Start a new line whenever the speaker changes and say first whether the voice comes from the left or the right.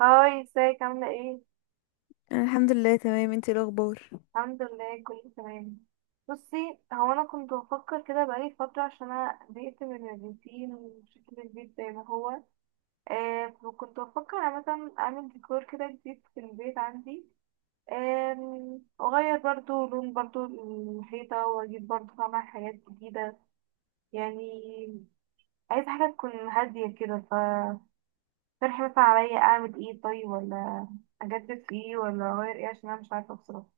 right: هاي، ازيك عاملة ايه؟
left: أنا الحمد لله تمام. انتي إيه الاخبار؟
right: الحمد لله، كله تمام. بصي، هو انا كنت بفكر كده بقالي فترة، عشان انا زهقت من الروتين وشكل البيت زي ما هو. فكنت بفكر أنا مثلا اعمل ديكور كده جديد في البيت عندي. واغير برضو لون برضو الحيطة، واجيب برضو طبعا حاجات جديدة. يعني عايزة حاجة تكون هادية كده. فاقترحي مثلا عليا اعمل ايه طيب، ولا اجدد في ايه ولا اغير ايه؟ عشان انا مش عارفة بصراحة.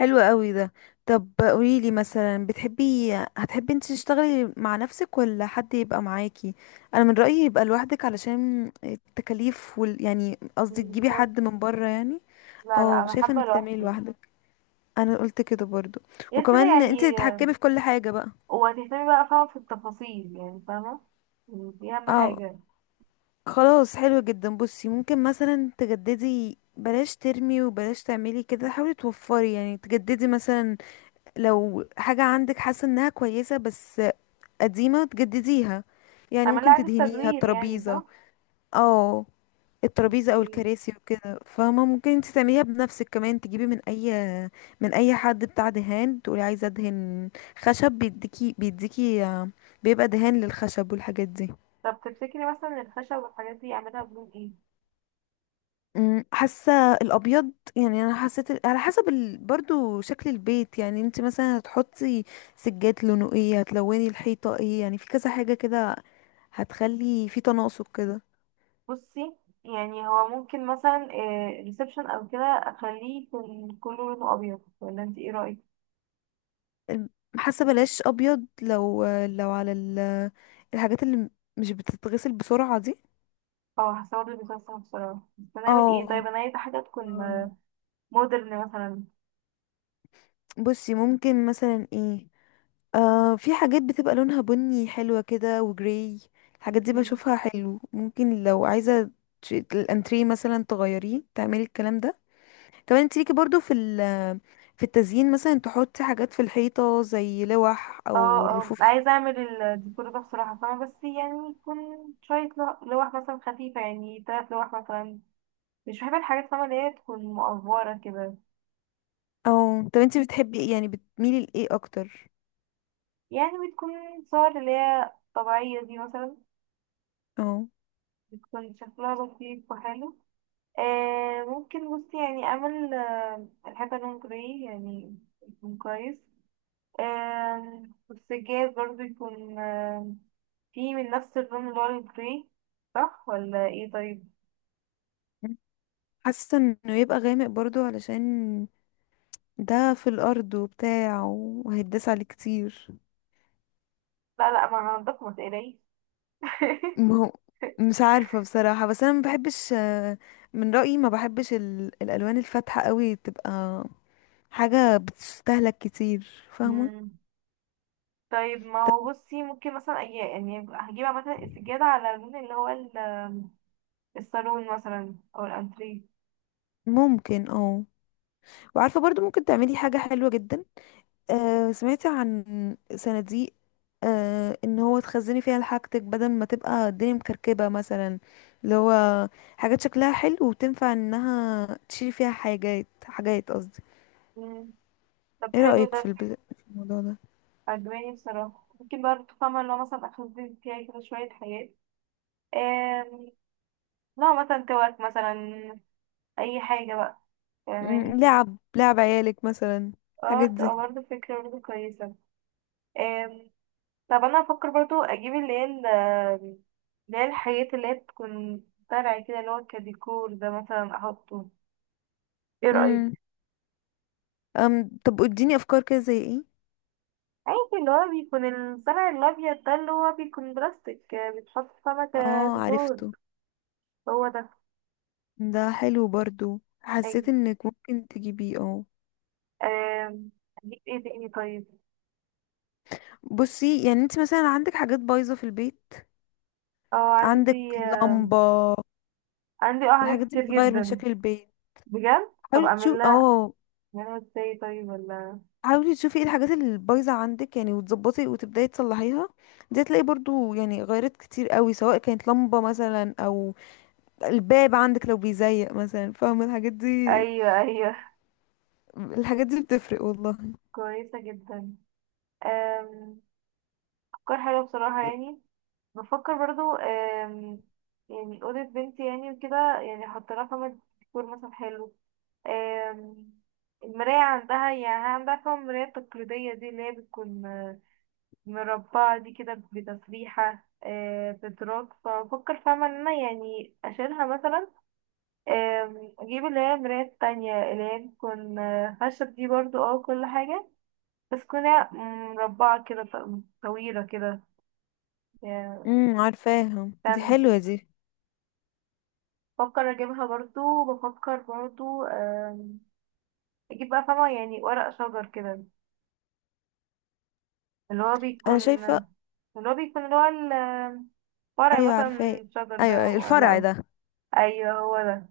left: حلو قوي ده. طب قوليلي مثلا، بتحبي انتي تشتغلي مع نفسك ولا حد يبقى معاكي؟ انا من رأيي يبقى لوحدك علشان التكاليف يعني قصدي تجيبي حد
right: بالظبط.
left: من بره يعني.
right: لا، لا،
left: اه،
right: انا
left: شايفه
right: حابه
left: انك تعملي
right: لوحدي.
left: لوحدك. انا قلت كده برضو.
right: غير كده
left: وكمان انتي
right: يعني.
left: تتحكمي في كل حاجه بقى.
right: وهتهتمي بقى، فاهمه في التفاصيل، يعني فاهمه. يعني دي اهم
left: اه،
right: حاجه.
left: خلاص، حلو جدا. بصي، ممكن مثلا تجددي، بلاش ترمي وبلاش تعملي كده، حاولي توفري، يعني تجددي مثلا لو حاجة عندك حاسة انها كويسة بس قديمة، تجدديها. يعني
right: اعمل لها
left: ممكن
right: اعاده
left: تدهنيها
right: تدوير، يعني
left: الترابيزة،
right: صح.
left: اه، الترابيزة او
right: مم.
left: الكراسي وكده، فاهمة؟ ممكن انت تعمليها بنفسك. كمان تجيبي من من اي حد بتاع دهان تقولي عايزة ادهن خشب بيديكي. بيديكي بيبقى دهان للخشب والحاجات دي.
right: طب تفتكري مثلا الخشب والحاجات دي اعملها بلون ايه؟
left: حاسة الابيض. يعني انا حسيت على حسب برضو شكل البيت. يعني انت مثلا هتحطي سجاد لونه ايه، هتلوني الحيطة ايه، يعني في كذا حاجة كده هتخلي في تناسق كده.
right: بصي، يعني هو ممكن مثلا ريسبشن او كده اخليه يكون كله لونه ابيض، ولا انت ايه رايك؟
left: الم- حاسه بلاش ابيض، لو على الحاجات اللي مش بتتغسل بسرعه دي.
right: اه، حاسه برضه بيكون صعب بصراحه، بس هنعمل ايه
left: اه.
right: طيب؟ انا عايزه حاجه تكون
left: أم،
right: مودرن مثلا.
left: بصي ممكن مثلا ايه، آه، في حاجات بتبقى لونها بني حلوة كده، وجراي. الحاجات دي بشوفها حلو. ممكن لو عايزة الانتريه مثلا تغيريه، تعملي الكلام ده. كمان انت ليكي برضو في التزيين مثلا تحطي حاجات في الحيطة زي لوح
right: اه،
left: او
right: اه،
left: رفوف.
right: عايزة اعمل الديكور ده بصراحة، فاهمة، بس يعني يكون شوية لوح مثلا خفيفة، يعني تلات لوح مثلا. مش بحب الحاجات، فاهمة، اللي هي تكون مقفرة كده.
left: اه. طب انتي بتحبي ايه، يعني بتميلي لايه اكتر؟
right: يعني بتكون صور اللي هي طبيعية دي مثلا،
left: اه،
right: بتكون شكلها لطيف وحلو. ممكن، بصي يعني اعمل الحيطة لون جراي، يعني يكون كويس. آه والسجاد برضه يكون فيه من نفس اللون اللي هو الجراي. صح ولا ايه طيب؟
left: حاسه انه يبقى غامق برضو، علشان ده في الارض وبتاع، وهيتداس عليه كتير.
right: لا، لا، ما هنضف، ما تقلقيش.
left: ما هو مش عارفه بصراحه، بس انا ما بحبش، من رايي ما بحبش الالوان الفاتحه قوي، تبقى حاجه بتستهلك كتير، فاهمه؟
right: مم. طيب، ما
left: طب
right: هو بصي، ممكن مثلا يعني هجيب مثلا السجادة على اللون اللي هو الصالون مثلا أو الأنتريه.
left: ممكن اه. وعارفه برضو ممكن تعملي حاجه حلوه جدا. آه، سمعتي عن صناديق؟ آه، ان هو تخزني فيها حاجتك بدل ما تبقى الدنيا مكركبة مثلا، اللي هو حاجات شكلها حلو وتنفع انها تشيلي فيها حاجات، حاجات قصدي.
right: مم. طب
left: ايه
right: حلو
left: رأيك
right: ده.
left: في الموضوع ده؟
right: عجباني بصراحة، ممكن برضه فاهمة اللي هو مثلا أخزن فيها كده شوية حاجات. آم، نوع مثلا توك مثلا، أي حاجة بقى، فاهماني.
left: لعب، لعب عيالك مثلا، الحاجات
right: اه، تبقى
left: دي.
right: برضه فكرة برضه كويسة. آم، طب أنا أفكر برضه أجيب اللي هي اللي هي الحاجات اللي هي بتكون طالعة كده، اللي هو كديكور ده مثلا أحطه. ايه رأيك؟
left: امم. أم، طب اديني افكار كده زي ايه.
right: عادي، اللي هو بيكون الصنع الأبيض ده، اللي هو بيكون بلاستيك بيتحط سمكة
left: اه
right: ديكور.
left: عرفته.
right: هو ده.
left: ده حلو برضو. حسيت
right: أيوة.
left: انك ممكن تجيبيه اه.
right: آم، أجيب ايه تاني طيب؟
left: بصي، يعني انت مثلا عندك حاجات بايظة في البيت،
right: اه،
left: عندك لمبة،
right: عندي حاجات
left: الحاجات دي
right: كتير
left: بتغير من
right: جدا.
left: شكل البيت.
right: بجد، طب
left: حاولي
right: أعمل
left: تشوف
right: لها
left: اه،
right: أعملها ازاي طيب ولا؟
left: حاولي تشوفي ايه الحاجات اللي بايظة عندك يعني، وتظبطي وتبداي تصلحيها. دي هتلاقي برضو يعني غيرت كتير قوي، سواء كانت لمبة مثلا او الباب عندك لو بيزيق مثلا، فاهمة الحاجات دي؟
right: أيوة، أيوة،
left: الحاجات دي بتفرق والله.
right: كويسة جدا. آم، أفكار حلوة بصراحة يعني. بفكر برضو يعني أوضة بنتي يعني وكده، يعني أحط لها خامة ديكور مثلا حلو. آم، المراية عندها، يعني عندها فيها المراية التقليدية دي اللي هي بتكون مربعة دي كده بتسريحة بدراج، فبفكر فاهمة ان انا يعني اشيلها مثلا. اجيب اللي هي المراية التانية، اللي هي بتكون خشب دي برضو كل حاجة، بس تكون هي مربعة كده، طويلة كده يعني،
left: امم، عارفاها دي،
right: ستاند.
left: حلوة دي.
right: بفكر اجيبها برضو، بفكر برضو اجيب بقى فاهمة يعني ورق شجر كده. اللي هو
left: انا
right: بيكون
left: شايفة.
right: اللي هو بيكون فرع
left: ايوه عارفاه.
right: مثلا، الشجر
left: ايوه،
right: ده
left: أيوة،
right: ولا
left: الفرع
right: لأ؟
left: ده.
right: ايوه، هو ده.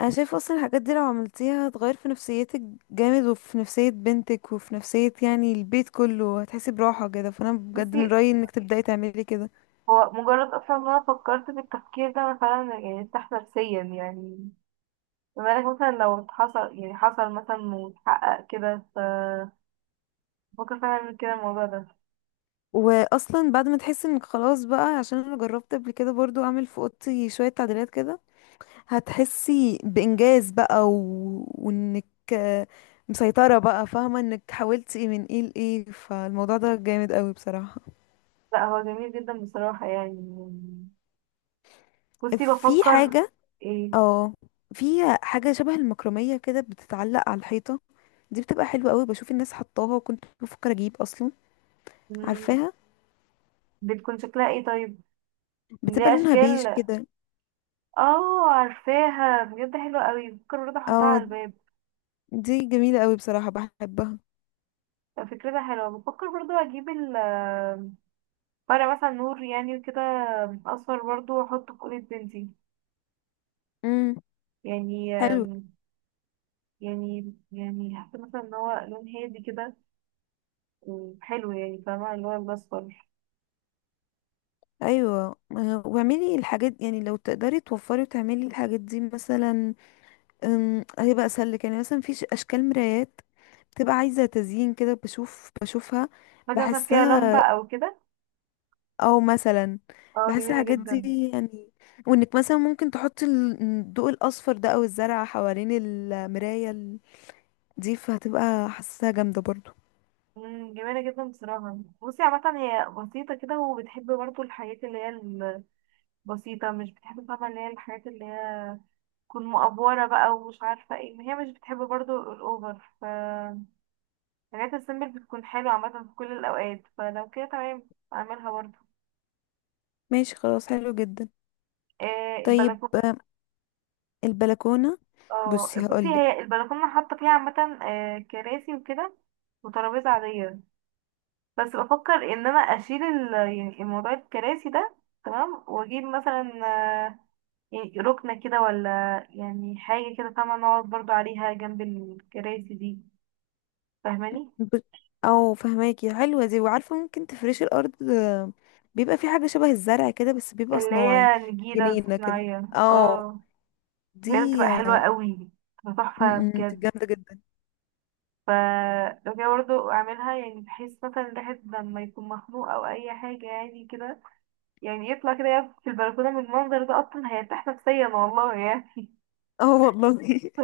left: انا شايفه اصلا الحاجات دي لو عملتيها، هتغير في نفسيتك جامد، وفي نفسيه بنتك، وفي نفسيه يعني البيت كله. هتحسي براحه كده، فانا بجد
right: بصي،
left: من رايي انك تبداي تعملي كده.
right: هو مجرد اصلا ان انا فكرت في التفكير ده، انا فعلا يعني ارتحت نفسيا يعني. بما انك مثلا لو حصل، يعني حصل مثلا واتحقق كده، ف بفكر فعلا اعمل كده الموضوع ده.
left: واصلا بعد ما تحسي انك خلاص بقى، عشان انا جربت قبل كده برضو اعمل في اوضتي شويه تعديلات كده، هتحسي بانجاز بقى وانك آه، مسيطره بقى، فاهمه انك حاولتي من ايه لايه، فالموضوع ده جامد قوي بصراحه.
right: لا، هو جميل جدا بصراحة يعني. بصي
left: في
right: بفكر.
left: حاجه،
right: ايه؟
left: اه، في حاجه شبه المكرميه كده، بتتعلق على الحيطه، دي بتبقى حلوة قوي. بشوف الناس حطاها، وكنت بفكر اجيب اصلا.
right: مم،
left: عارفاها؟
right: بتكون شكلها ايه طيب؟
left: بتبقى
right: ليه
left: لونها بيج
right: اشكال.
left: كده.
right: اه، عارفاها بجد حلوة قوي، بفكر برضه احطها على
left: اه،
right: الباب.
left: دي جميلة قوي بصراحة، بحبها.
right: فكرتها حلوة، بفكر برضو اجيب ال فرع مثلا نور يعني كده، اصفر برضو، واحطه في اوضة بنتي.
left: امم.
right: يعني
left: حلو.
right: يعني حاسة مثلا ان هو لون هادي كده وحلو، يعني فاهمة اللي هو الاصفر.
left: ايوه واعملي الحاجات، يعني لو تقدري توفري وتعملي الحاجات دي مثلا، هيبقى اسهل لك. يعني مثلا في اشكال مرايات بتبقى عايزة تزيين كده، بشوف، بشوفها،
right: حاجة مثلا فيها لمبة
left: بحسها.
right: او كده،
left: او مثلا
right: اه
left: بحس
right: جميلة
left: الحاجات
right: جدا.
left: دي يعني. وانك مثلا ممكن تحطي الضوء الاصفر ده او الزرع حوالين المراية دي، فهتبقى حاساها جامدة برضو.
right: جميلة جدا بصراحة. بصي، عامة هي بسيطة كده، وبتحب برضو الحاجات اللي هي البسيطة، مش بتحب فاهمة اللي هي الحاجات اللي هي تكون مأفورة بقى ومش عارفة ايه، هي مش بتحب برضو الأوفر، ف الحاجات السيمبل بتكون حلوة عامة في كل الأوقات، فلو كده تمام أعملها برضه.
left: ماشي خلاص، حلو جدا. طيب
right: البلكونة.
left: البلكونة.
right: اه،
left: بصي
right: بصي
left: هقولك.
right: هي البلكونة حاطة فيها عامة كراسي وكده، وترابيزة عادية. بس بفكر إن أنا أشيل يعني الموضوع الكراسي ده، تمام، وأجيب مثلا آه، يعني ركنة كده، ولا يعني حاجة كده فاهمة، نقعد برضه عليها جنب الكراسي دي، فاهماني؟
left: ب... او فهماكي حلوة دي. وعارفة ممكن تفرشي الأرض، بيبقى في حاجة شبه الزرع كده، بس بيبقى
right: اللي
left: صناعي،
right: هي نجيلة
left: جنينة كده.
right: صناعية،
left: اه،
right: اه بجد
left: دي
right: بتبقى حلوة قوي، بتبقى
left: م-
right: تحفة
left: م، دي
right: بجد.
left: جامدة جدا.
right: فلو كده برضه اعملها، يعني بحيث مثلا الواحد لما يكون مخنوق او اي حاجة يعني كده، يعني يطلع كده، يقف في البلكونة، من المنظر ده اصلا هيرتاح نفسيا والله يعني.
left: اه والله.
right: ف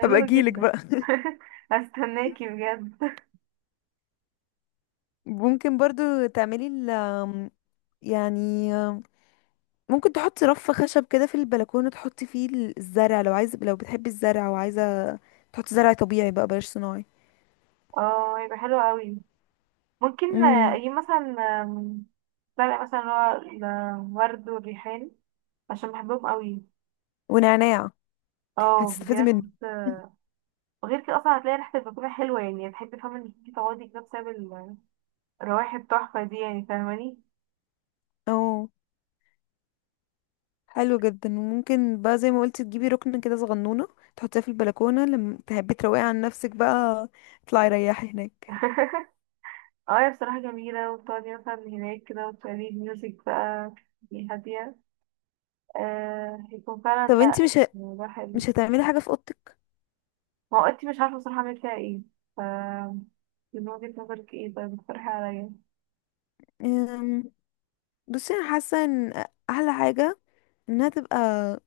left: هبقى اجيلك
right: جدا.
left: بقى.
right: هستناكي بجد.
left: ممكن برضو تعملي ال يعني آم، ممكن تحطي رف خشب كده في البلكونة، تحطي فيه الزرع، لو عايزة، لو بتحبي الزرع وعايزة تحطي زرع طبيعي بقى، بلاش صناعي.
right: اه، هيبقى حلو قوي. ممكن
left: امم.
right: اجيب مثلا آم، ورق مثلا اللي هو الورد والريحان، عشان بحبهم قوي.
left: ونعناع،
right: اه
left: هتستفيدي
right: بجد.
left: منه.
right: وغير كده اصلا هتلاقي ريحة البلكونة حلوة، يعني هتحبي فاهمة انك انتي تقعدي كده بسبب الروايح التحفة دي، يعني فاهماني.
left: اه، حلو جدا. وممكن بقى زي ما قلت تجيبي ركن كده صغنونة، تحطيها في البلكونة لما تحبي تروقي عن نفسك بقى، اطلعي ريحي هناك.
right: اه، هي بصراحة جميلة، وتقعدي مثلا هناك كده، وتشغلي ميوزك بقى، تبقي هادية. هيكون
left: طب
right: فعلا،
left: انتي
right: لا، الموضوع حلو.
left: مش هتعملي حاجة في اوضتك؟
right: ما هو انتي مش عارفة بصراحة اعمل فيها ايه، ف من وجهة نظرك ايه طيب، اقترحي عليا.
left: أم، بصي انا حاسة ان احلى حاجة انها تبقى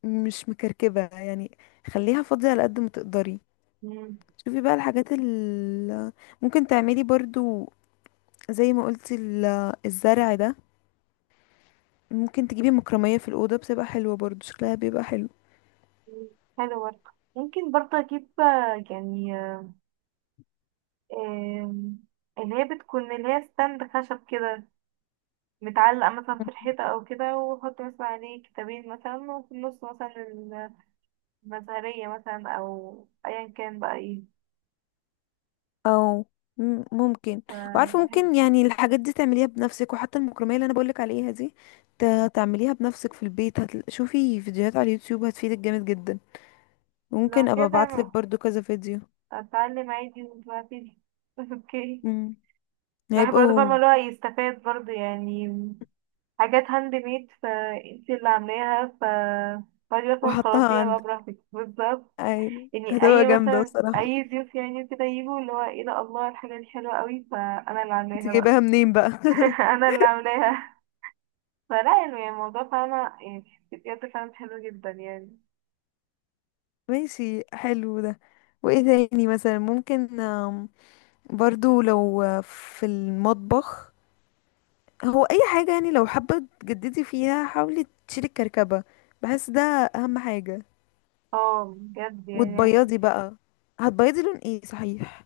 left: مش مكركبة يعني. خليها فاضية على قد ما تقدري.
right: مم.
left: شوفي بقى الحاجات ال ممكن تعملي برضو، زي ما قلتي الزرع ده، ممكن تجيبي مكرمية في الأوضة، بتبقى حلوة برضو، شكلها بيبقى حلو.
right: حلو برضه. ممكن برضه اجيب يعني آه اللي هي ستاند خشب كده، متعلقة مثلا في الحيطة أو كده، وأحط مثلا عليه كتابين مثلا، وفي النص مثلا المزهرية مثلا، أو أيا كان بقى إيه،
left: او ممكن. وعارفه
right: فيبقى حلو.
left: ممكن يعني الحاجات دي تعمليها بنفسك، وحتى المكرميه اللي انا بقولك عليها دي تعمليها بنفسك في البيت. شوفي فيديوهات على اليوتيوب، هتفيدك جامد جدا. ممكن
right: لو
left: ابقى
right: كده
left: ابعتلك
right: تمام،
left: برضو كذا فيديو.
right: اتعلم عادي دلوقتي. اوكي.
left: امم،
right: الواحد برضه فاهمة
left: هيبقوا.
right: اللي هو يستفاد برضه يعني، حاجات هاند ميد فانتي اللي عاملاها، ف فاضي اصلا،
left: وحطها
right: خلاصيها
left: عند
right: بقى براحتك، بالظبط.
left: أي.
right: يعني
left: هتبقى
right: اي
left: جامدة
right: مثلا
left: بصراحة،
right: اي ضيوف يعني كده يجوا، اللي هو ايه ده، الله الحاجة دي حلوة قوي، فانا اللي
left: انت
right: عاملاها بقى.
left: جايباها منين بقى؟
right: انا اللي عاملاها، فلا يعني الموضوع فاهمة، يعني بجد فعلا حلو جدا يعني.
left: ماشي، حلو ده. وايه تاني مثلا ممكن، برضو لو في المطبخ. هو اي حاجة يعني لو حابة تجددي فيها، حاولي تشيلي الكركبة، بحس ده اهم حاجة.
right: اه بجد يعني.
left: وتبيضي بقى. هتبيضي لون ايه صحيح؟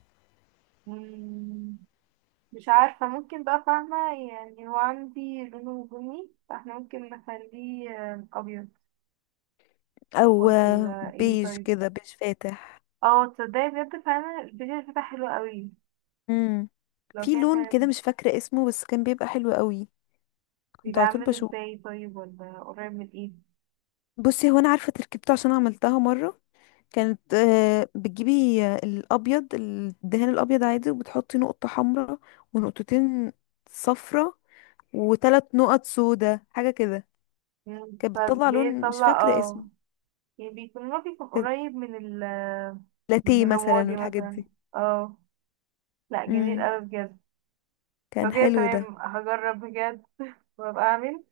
right: مم. مش عارفة، ممكن بقى فاهمة، يعني هو عندي لونه بني، فاحنا ممكن نخليه أبيض،
left: او
right: ولا ايه
left: بيج
right: طيب؟
left: كده، بيج فاتح.
right: اه، تصدقي بجد فعلا البيج الفتح حلو قوي.
left: امم.
right: لو
left: في
right: كان
left: لون كده
right: كان
left: مش فاكرة اسمه، بس كان بيبقى حلو قوي، كنت
right: بيبقى
left: على طول
right: عامل
left: بشوف.
right: ازاي طيب، ولا قريب من ايه؟
left: بصي هو انا عارفة تركيبته عشان عملتها مرة. كانت بتجيبي الابيض، الدهان الابيض عادي، وبتحطي نقطة حمراء، ونقطتين صفرة، وثلاث نقط سودا، حاجة كده. كانت بتطلع لون مش
right: فبيطلع
left: فاكرة اسمه.
right: يعني بيكون، هو بيكون
left: كان
right: قريب من ال من
left: لاتيه مثلا
right: الرمادي
left: والحاجات
right: مثلا.
left: دي.
right: اه، لا جميل
left: امم،
right: قوي بجد. لو
left: كان
right: كده
left: حلو ده.
right: تمام، هجرب بجد وابقى اعمل،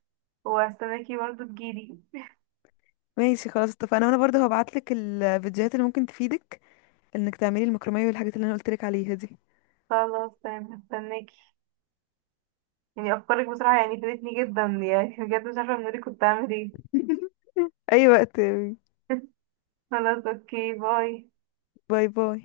right: وهستناكي برضه تجيلي.
left: ماشي خلاص، اتفقنا. وانا برضه هبعتلك الفيديوهات اللي ممكن تفيدك، انك تعملي المكرمية والحاجات اللي انا قلتلك عليها دي.
right: خلاص تمام، هستناكي. يعني افكارك بصراحة يعني فادتني جدا يعني، بجد مش عارفة من غيرك كنت هعمل ايه.
left: اي وقت.
right: خلاص اوكي، باي.
left: باي باي.